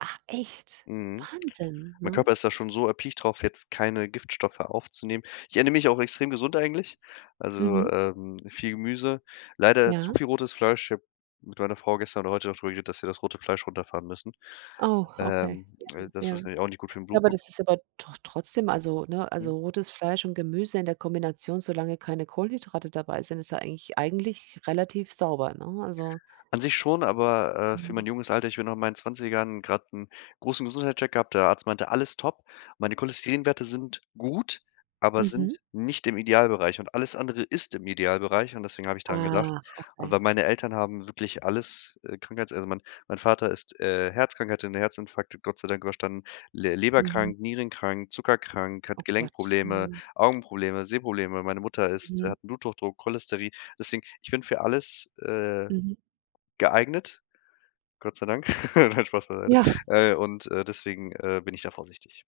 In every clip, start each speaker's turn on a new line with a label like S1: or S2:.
S1: Ach, echt?
S2: Mhm.
S1: Wahnsinn,
S2: Mein
S1: ne?
S2: Körper ist da schon so erpicht drauf, jetzt keine Giftstoffe aufzunehmen. Ich ernähre mich auch extrem gesund eigentlich, also,
S1: Mhm.
S2: ähm, viel Gemüse, leider zu
S1: Ja.
S2: viel rotes Fleisch. Ich habe mit meiner Frau gestern oder heute da drüber geredet, dass wir das rote Fleisch runterfahren müssen.
S1: Oh, okay.
S2: Ähm,
S1: Ja,
S2: äh, das
S1: ja.
S2: ist nämlich auch nicht gut für'n
S1: Ja, aber
S2: Blutdruck.
S1: das ist aber doch trotzdem also, ne
S2: Mhm.
S1: also rotes Fleisch und Gemüse in der Kombination, solange keine Kohlenhydrate dabei sind, ist ja eigentlich eigentlich relativ sauber, ne, also
S2: An sich schon, aber, äh, für
S1: Mhm.
S2: mein junges Alter ich bin noch in meinen 20ern grad 'n großen Gesundheitscheck gehabt. Der Arzt meinte: „Alles top!” Meine Cholesterinwerte sind gut, aber
S1: Mhm.
S2: sind nicht im Idealbereich, und alles andere ist im Idealbereich, und deswegen habe ich daran gedacht.
S1: Ach.
S2: Und
S1: Okay.
S2: weil meine Eltern haben wirklich alles, äh, Krankheits also, mein mein Vater ist, äh, herzkrank, der hatte 'nen Herzinfarkt Gott sei Dank überstanden, le
S1: Mhm.
S2: leberkrank, nierenkrank, zuckerkrank, hat
S1: Oh, Gott.
S2: Gelenkprobleme,
S1: Ja.
S2: Augenprobleme, Sehprobleme. Meine Mutter ist
S1: Mhm.
S2: hat 'n Bluthochdruck, Cholesterin. Deswegen ich bin für alles, äh,
S1: Mhm.
S2: geeignet, Gott sei Dank. Nein, Spaß beiseite.
S1: Ja.
S2: Äh, und deswegen, äh, bin ich da vorsichtig.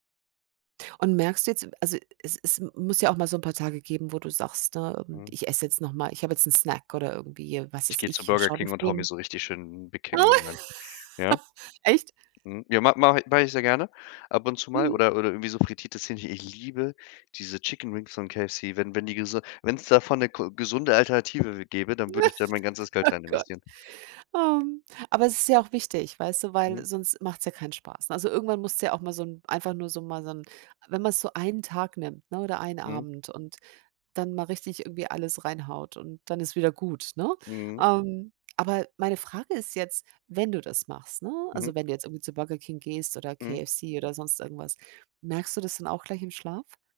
S1: Und, merkst du jetzt also es es muss ja auch mal so 'n paar Tage geben, wo du sagst, ne:
S2: Mhm.
S1: „Ich esse jetzt noch mal ich hab jetzt 'n Snack“, oder irgendwie, was
S2: Ich
S1: weiß
S2: gehe zu
S1: ich, äh,
S2: Burger King und haue mir
S1: [unintelligible]
S2: so richtig schön 'n Big King rein, ja?
S1: Echt?
S2: Mhm. Ja, ma mache i mache ich sehr gerne ab und zu mal
S1: Mhm.
S2: oder oder irgendwie so frittiertes Hähnchen ich liebe diese Chicken Wings von KFC. Wenn wenn die gesun wenn's davon 'ne ko gesunde Alternative gäbe, dann würde ich da mein ganzes Geld
S1: Oh,
S2: rein
S1: Gott.
S2: investieren.
S1: Ähm. Aber es ist ja auch wichtig, weißt du, weil
S2: Mhm.
S1: sonst macht's ja keinen Spaß. Also, irgendwann musst du ja auch mal so 'n einfach nur so mal so 'n wenn man so einen Tag nimmt, ne, oder einen
S2: Mhm.
S1: Abend und dann mal richtig irgendwie alles reinhaut und dann ist wieder gut, ne?
S2: Mhm.
S1: Ähm, aber meine Frage ist jetzt: Wenn du das machst, ne
S2: Mhm.
S1: also wenn du jetzt irgendwie zu Burger King gehst oder
S2: Mhm.
S1: KFC oder sonst irgendwas, merkst du das dann auch gleich im Schlaf?